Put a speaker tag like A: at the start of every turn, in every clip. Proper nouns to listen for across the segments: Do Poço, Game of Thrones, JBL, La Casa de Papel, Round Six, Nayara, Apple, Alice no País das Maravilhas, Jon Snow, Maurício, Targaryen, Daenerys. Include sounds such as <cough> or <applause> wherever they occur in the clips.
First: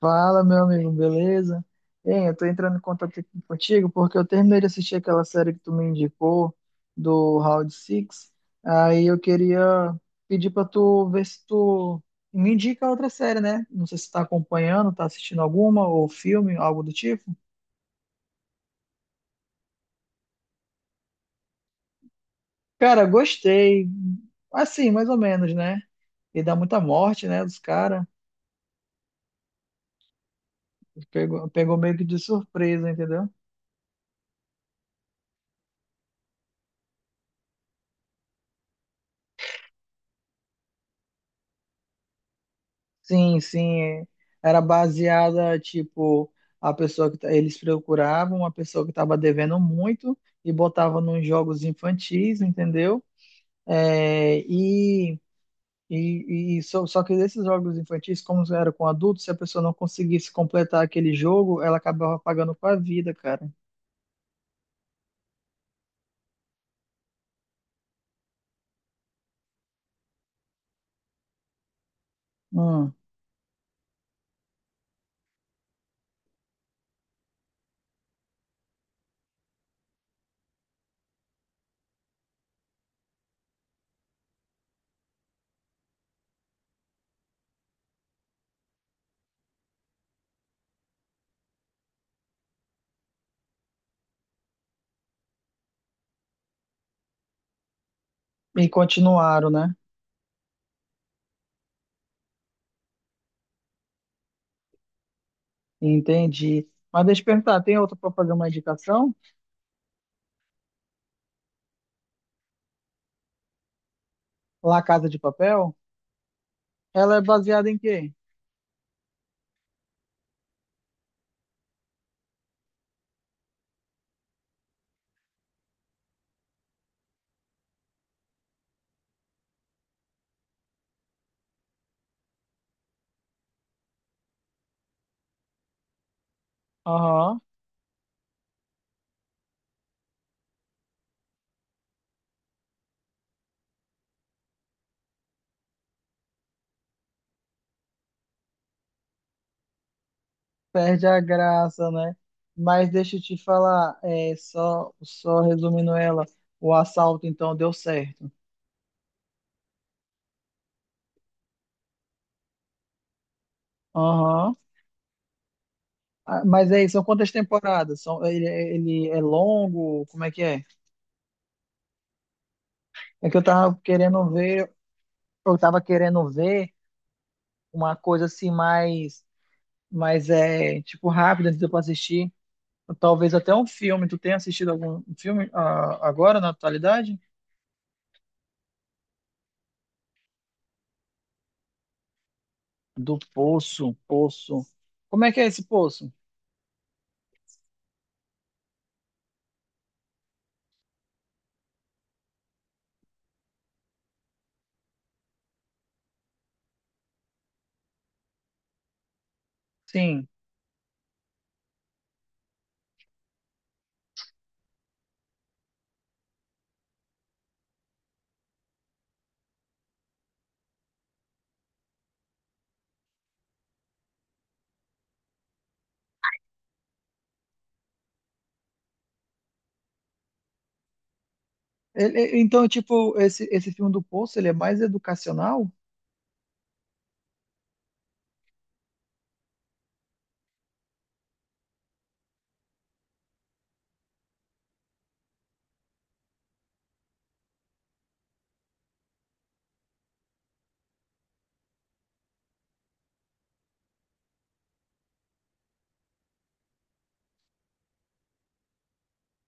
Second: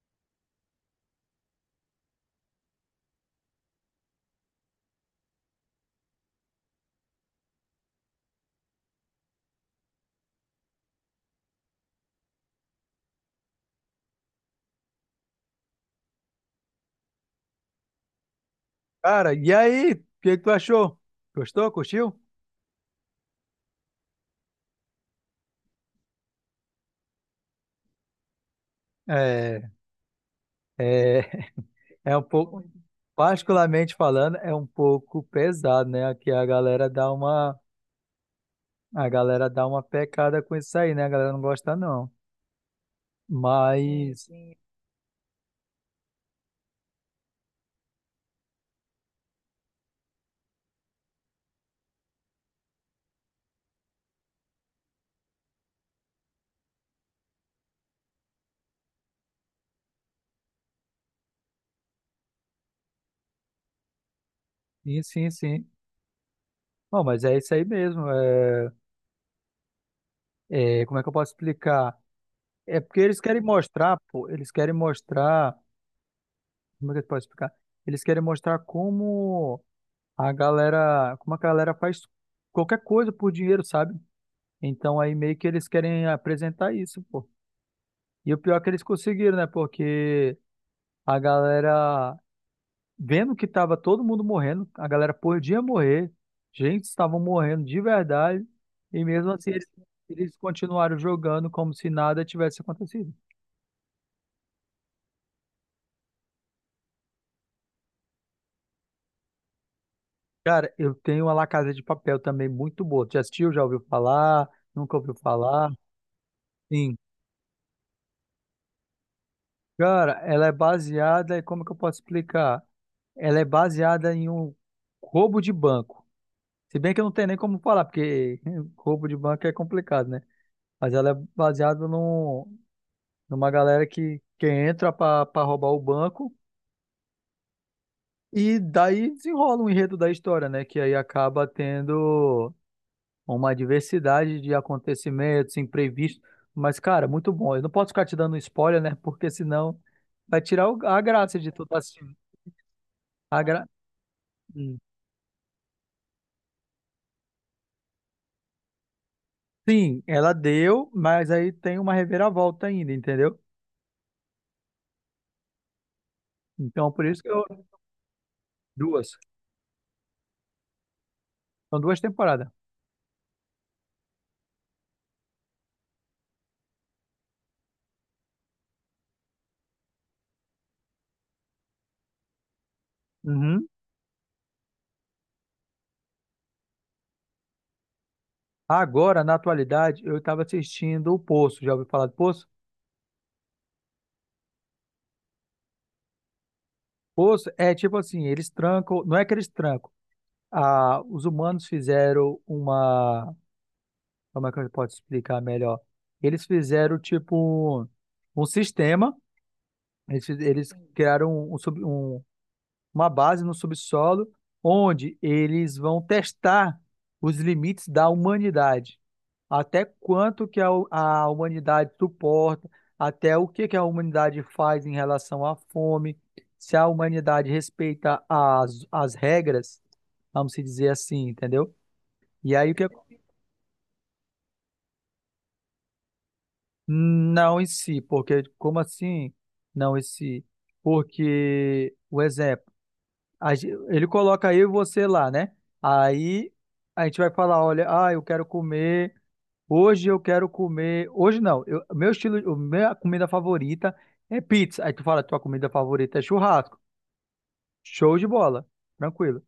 A: Fala, meu amigo, beleza? Eu tô entrando em contato aqui contigo porque eu terminei de assistir aquela série que tu me indicou do Round Six. Aí eu queria pedir pra tu ver se tu me indica outra série, né? Não sei se tu tá acompanhando, tá assistindo alguma ou filme, algo do tipo.
B: Cara, e aí? O que que tu achou? Gostou? Curtiu?
A: Cara, gostei. Assim, mais ou menos, né? E dá muita morte, né, dos caras.
B: É, é,
A: Pegou meio que de
B: é um pouco,
A: surpresa, entendeu?
B: particularmente falando, é um pouco pesado, né? Aqui a galera dá uma pecada com isso aí, né? A galera não gosta não.
A: Sim, sim. É.
B: Mas, sim.
A: Era baseada, tipo, a pessoa que tá- eles procuravam uma pessoa que estava devendo muito e botava nos jogos infantis, entendeu? É, e Só, só que esses jogos infantis, como era com adultos, se a pessoa não conseguisse completar aquele jogo, ela acabava pagando com a vida, cara.
B: Sim, sim, sim. Bom, mas é isso aí mesmo. Como é que eu posso explicar? É
A: Hum.
B: porque eles querem mostrar, pô, eles querem mostrar, como é que eu posso explicar? Eles querem mostrar como a galera faz qualquer coisa por dinheiro, sabe? Então aí meio que eles querem apresentar isso, pô. E o pior é que eles conseguiram, né? Porque a galera, vendo que tava todo mundo morrendo, a galera podia morrer, gente, estavam morrendo de verdade,
A: E
B: e mesmo
A: continuaram,
B: assim eles,
A: né?
B: eles continuaram jogando como se nada tivesse acontecido.
A: Entendi. Mas deixa eu perguntar, tem outra para fazer uma indicação?
B: Cara, eu tenho uma La Casa de Papel também muito boa. Já assistiu? Já ouviu falar?
A: La
B: Nunca
A: Casa
B: ouviu
A: de Papel?
B: falar? Sim.
A: Ela é baseada em quê?
B: Cara, ela é baseada, e como que eu posso explicar? Ela é baseada em um roubo de banco. Se bem que eu não tenho nem como falar, porque <laughs> roubo de banco é complicado, né? Mas ela é baseada numa galera que entra pra roubar o banco
A: Aham.
B: e daí desenrola um enredo da história, né? Que aí acaba tendo uma diversidade de acontecimentos imprevistos. Mas, cara, muito bom. Eu não posso ficar te dando spoiler, né? Porque senão vai tirar a
A: Perde a
B: graça de tu estar
A: graça,
B: assistindo.
A: né? Mas deixa eu te
B: A gra...
A: falar,
B: hum.
A: só, só resumindo ela, o assalto então deu certo.
B: Sim, ela deu, mas aí tem uma reviravolta ainda, entendeu?
A: Aham. Ah, mas aí,
B: Então,
A: são
B: por isso que
A: quantas
B: eu.
A: temporadas? São, ele
B: Duas.
A: é longo? Como é que é?
B: São duas temporadas.
A: É que eu tava querendo ver, eu tava querendo ver uma coisa assim mais, mais tipo rápida antes de eu assistir. Talvez até um
B: Uhum.
A: filme. Tu tem assistido algum filme agora na atualidade?
B: Agora, na atualidade, eu estava assistindo o Poço. Já ouviu falar do Poço?
A: Do Poço, Poço. Como é que é esse Poço?
B: Poço é tipo assim: eles trancam. Não é que eles trancam. Ah, os humanos fizeram uma. Como é que eu posso explicar melhor? Eles fizeram tipo um sistema.
A: Sim.
B: Eles criaram uma base no subsolo, onde eles vão testar os limites da humanidade. Até quanto que a humanidade suporta, até o que que a humanidade faz em relação à fome, se a humanidade respeita as regras, vamos se dizer assim, entendeu? E
A: Então,
B: aí o que...
A: tipo, esse filme do Poço, ele é mais educacional?
B: Não em si, porque como assim não em si? Porque, o exemplo, ele coloca eu e você lá, né? Aí a gente vai falar, olha, ah, eu quero comer, hoje eu quero comer, hoje não, eu, meu estilo, minha comida favorita é pizza. Aí tu fala, tua comida favorita é churrasco. Show de bola, tranquilo.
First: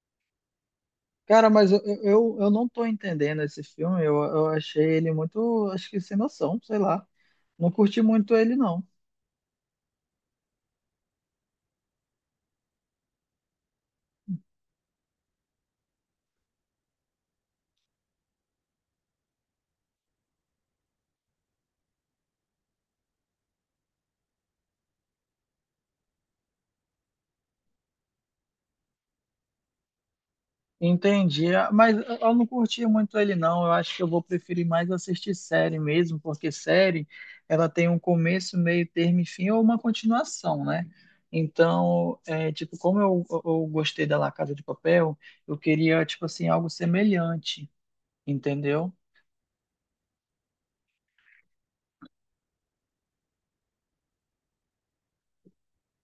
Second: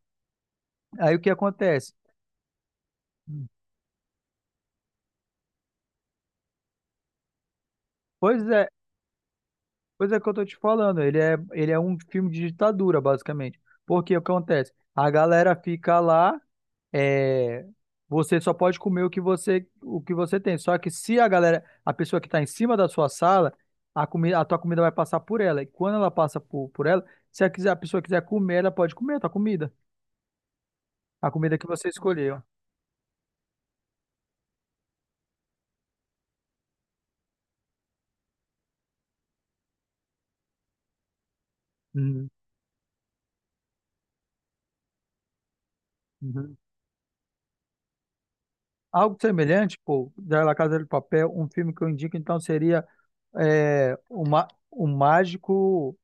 B: Aí o que
A: Cara, mas
B: acontece?
A: eu não tô entendendo esse filme. Eu achei ele muito, acho que sem noção, sei lá. Não curti muito
B: Pois
A: ele,
B: é,
A: não.
B: Pois é que eu tô te falando, ele é um filme de ditadura, basicamente. Porque o que acontece? A galera fica lá, é, você só pode comer o que você tem. Só que se a galera, a pessoa que está em cima da sua sala, a tua comida vai passar por ela. E quando ela passa por ela, se a, quiser, a pessoa quiser comer, ela pode comer a tua comida. A
A: Entendi,
B: comida que
A: ah,
B: você
A: mas eu
B: escolheu.
A: não curti muito ele, não. Eu acho que eu vou preferir mais assistir série mesmo, porque série, ela tem um começo, meio termo e fim, ou uma continuação, né? Então,
B: Uhum,
A: é, tipo, como eu gostei da La Casa de Papel, eu queria, tipo assim,
B: uhum.
A: algo semelhante, entendeu?
B: Algo semelhante, pô, da La Casa de Papel, um filme que eu indico, então, seria é, o o Mágico.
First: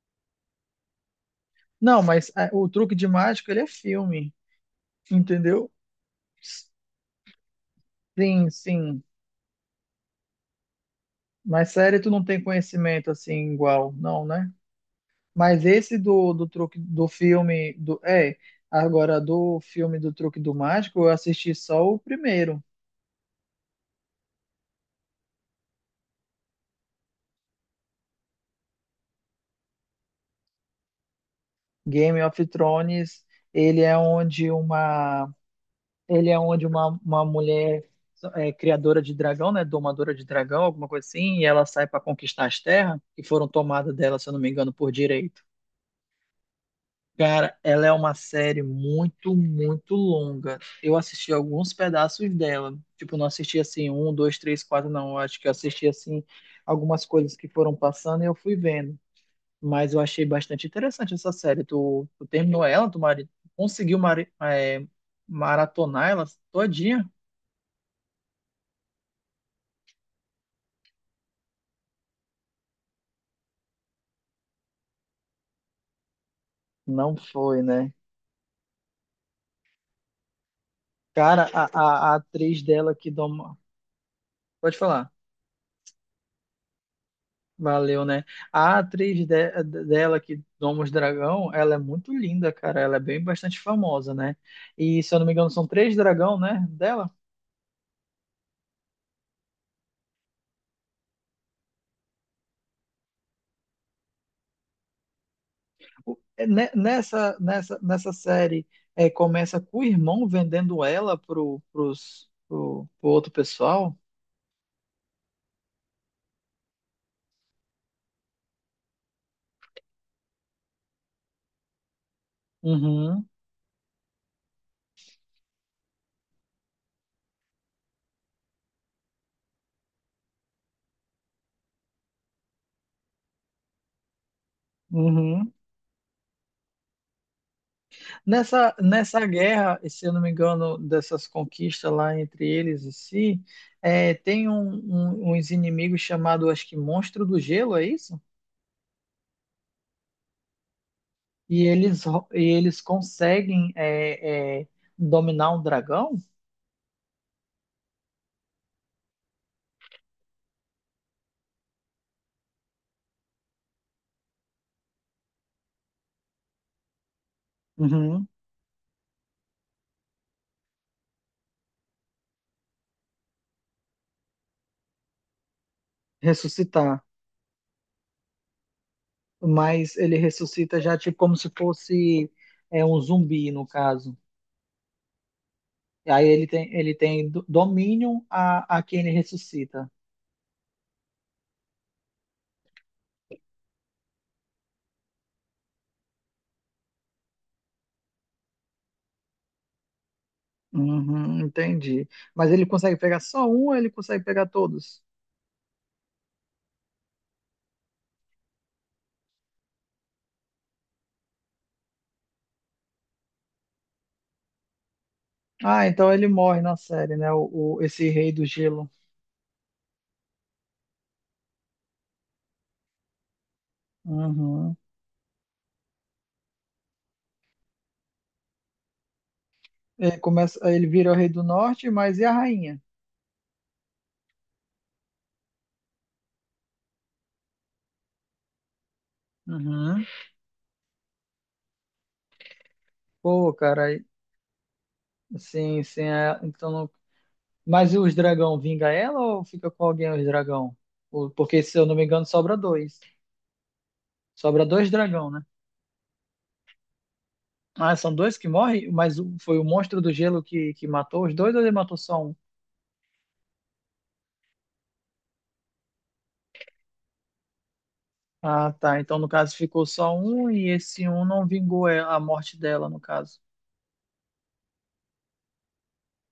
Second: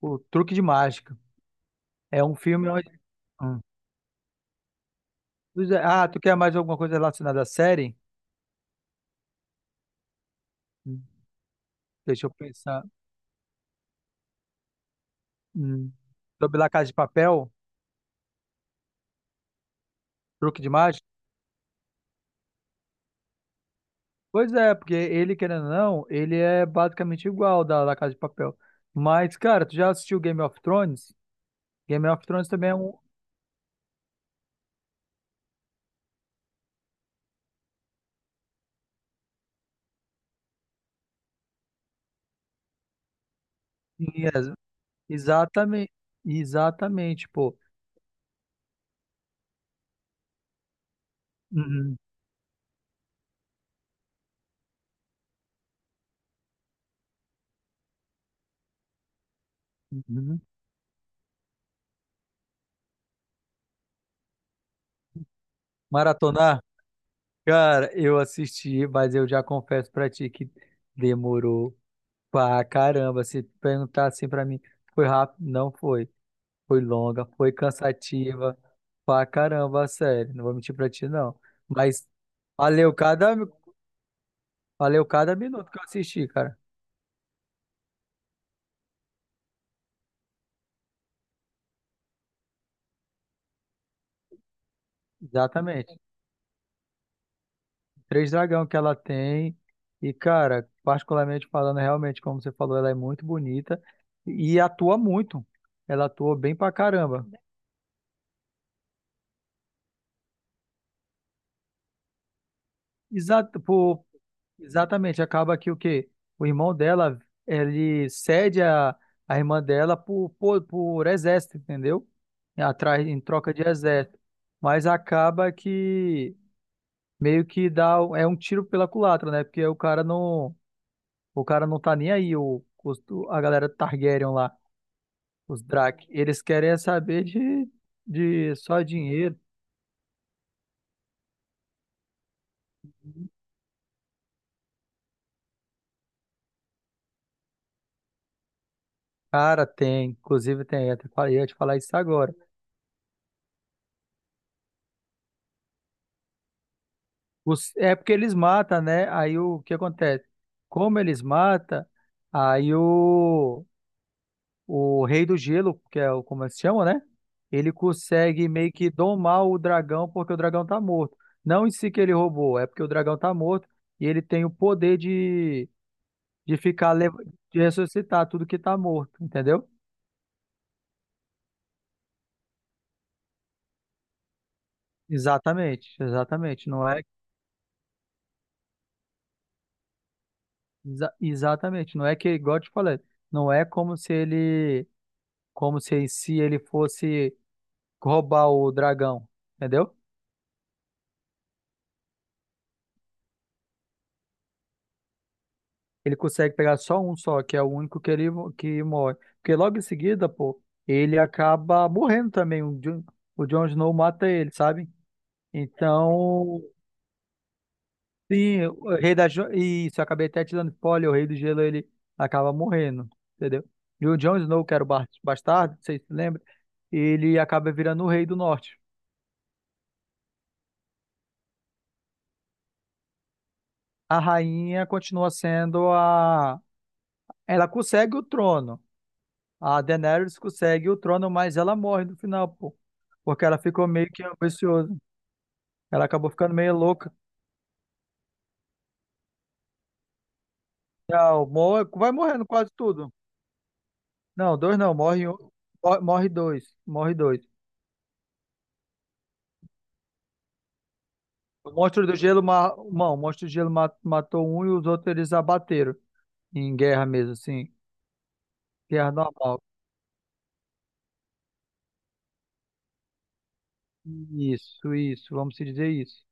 B: O Truque de Mágica.
A: Não,
B: É
A: mas
B: um
A: é, o
B: filme onde.
A: truque de mágica,
B: Hum.
A: ele é filme,
B: Pois
A: entendeu?
B: é. Ah, tu quer mais alguma coisa relacionada à série?
A: Sim, sim.
B: Hum,
A: Mas série tu não
B: Deixa eu
A: tem
B: pensar.
A: conhecimento assim igual, não, né? Mas
B: Hum.
A: esse do
B: Sobre La
A: truque
B: Casa de
A: do
B: Papel,
A: filme agora do filme do truque do
B: Truque de
A: mágico,
B: Mágica?
A: eu assisti só o primeiro.
B: Pois é, porque ele, querendo ou não, ele é basicamente igual da La Casa de Papel. Mas, cara, tu já assistiu Game of Thrones? Game
A: Game
B: of
A: of
B: Thrones também é um.
A: Thrones. Ele é onde uma uma mulher criadora de dragão, né, domadora de dragão, alguma coisa assim, e ela sai para conquistar as terras que foram tomadas dela, se eu não me
B: Yes.
A: engano, por direito.
B: Exatamente. Exatamente,
A: Cara,
B: pô.
A: ela é uma série muito, muito longa. Eu assisti alguns
B: Uhum,
A: pedaços dela. Tipo, não assisti assim, um, dois, três, quatro, não. Eu acho que eu assisti assim algumas coisas que foram passando e eu fui vendo. Mas eu achei
B: uhum.
A: bastante interessante essa série. Tu terminou ela, tu mari- conseguiu mari- eh, maratonar ela
B: Maratonar?
A: todinha?
B: Cara, eu assisti, mas eu já confesso pra ti que demorou. Pá, caramba, se perguntar assim pra mim, foi rápido? Não foi. Foi
A: Não
B: longa, foi
A: foi, né?
B: cansativa. Pá, caramba, sério, não vou mentir pra ti, não.
A: Cara, a,
B: Mas
A: a, a atriz
B: valeu
A: dela que
B: cada,
A: doma. Pode
B: valeu
A: falar.
B: cada minuto que eu assisti, cara.
A: Valeu, né? A atriz dela, que Domus Dragão, ela é muito linda, cara. Ela é bem bastante famosa, né? E, se eu não me engano, são três
B: Exatamente.
A: dragão, né? Dela.
B: Três dragão que ela tem. E, cara, particularmente falando, realmente, como você falou, ela é muito bonita e atua muito. Ela atua bem pra caramba.
A: Nessa série, é, começa com o irmão vendendo ela pro outro
B: Exato,
A: pessoal.
B: pô, exatamente. Acaba que o quê? O irmão dela, ele cede a irmã dela por exército, entendeu? Atrás, em
A: Uhum,
B: troca de exército. Mas acaba que meio que dá, é um tiro pela culatra, né? Porque o cara não tá nem aí, a galera Targaryen lá,
A: uhum.
B: os Drak. Eles querem é saber de só
A: Nessa
B: dinheiro.
A: guerra, e se eu não me engano, dessas conquistas lá entre eles e si, é, tem uns inimigos chamados, acho que Monstro do Gelo, é isso?
B: Cara, tem, inclusive tem, eu ia te
A: E
B: falar isso agora.
A: eles conseguem dominar um dragão?
B: É porque eles matam, né? Aí o que acontece? Como eles matam, aí o, o Rei do Gelo, que é o como eles chamam, né? Ele
A: Uhum.
B: consegue meio que domar o dragão porque o dragão tá morto. Não em si que ele roubou, é porque o dragão tá morto e ele tem o poder de ficar,
A: Ressuscitar.
B: lev- de ressuscitar tudo que tá morto, entendeu?
A: Mas ele ressuscita já tipo como se fosse um zumbi, no caso.
B: Exatamente,
A: E aí
B: exatamente.
A: ele tem domínio a quem ele ressuscita.
B: Exatamente, não é que, igual eu te falei, não é como se ele, como se em si ele fosse roubar o dragão, entendeu?
A: Uhum, entendi. Mas ele consegue pegar só um ou ele consegue pegar todos?
B: Ele consegue pegar só um, que é o único que que morre. Porque logo em seguida, pô, ele acaba morrendo também. O Jon Snow mata ele, sabe?
A: Ah, então ele morre
B: Então,
A: na série, né? Esse rei do
B: sim,
A: gelo.
B: o rei da jo- isso, eu acabei até te dando spoiler, o rei do gelo ele acaba morrendo, entendeu? E o Jon Snow, que
A: Uhum.
B: era bastardo, vocês se lembram? Ele acaba virando o rei do norte.
A: Ele vira o rei do norte, mas e a rainha?
B: A rainha continua sendo a. Ela consegue o trono. A
A: Uhum.
B: Daenerys consegue o trono, mas ela morre no final, pô. Porque
A: Pô,
B: ela ficou
A: cara.
B: meio que ambiciosa.
A: Sim, sim.
B: Ela acabou ficando meio louca.
A: Mas e os dragão vinga ela ou fica com alguém os dragão?
B: Não,
A: Porque, se
B: morre,
A: eu não me
B: vai
A: engano,
B: morrendo
A: sobra
B: quase
A: dois.
B: tudo. Não,
A: Sobra
B: dois
A: dois
B: não,
A: dragão, né?
B: morre dois, morre dois.
A: Ah, são dois que morrem, mas foi o monstro do gelo que matou os dois ou ele
B: O
A: matou
B: monstro do
A: só um?
B: gelo, ma- não, o monstro do gelo matou um e os outros eles abateram em guerra mesmo, assim,
A: Ah, tá.
B: guerra
A: Então, no caso,
B: normal.
A: ficou só um e esse um não vingou a morte dela, no caso.
B: Isso, vamos se dizer isso,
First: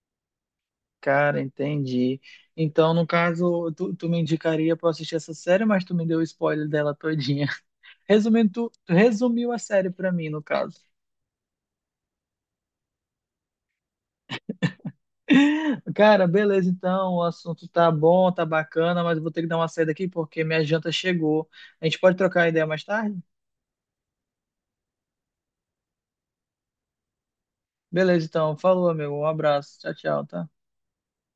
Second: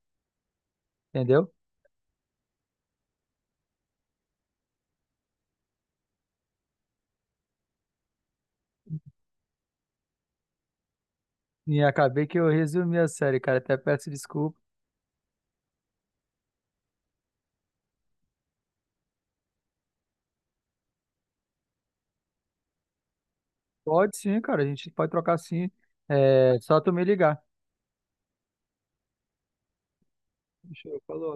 A: Cara,
B: entendeu?
A: entendi. Então, no caso, tu me indicaria pra eu assistir essa série, mas tu me deu o spoiler dela todinha. <laughs> Resumindo, tu resumiu a série pra mim, no caso.
B: E acabei que eu resumi a série, cara, até peço desculpa.
A: Cara, beleza, então, o assunto tá bom, tá bacana, mas eu vou ter que dar uma saída aqui porque minha janta chegou. A gente pode trocar ideia mais tarde?
B: Pode sim, cara, a gente pode trocar sim, é só tu me ligar.
A: Beleza, então, falou, amigo, um abraço, tchau, tchau, tá?
B: Fechou, falou.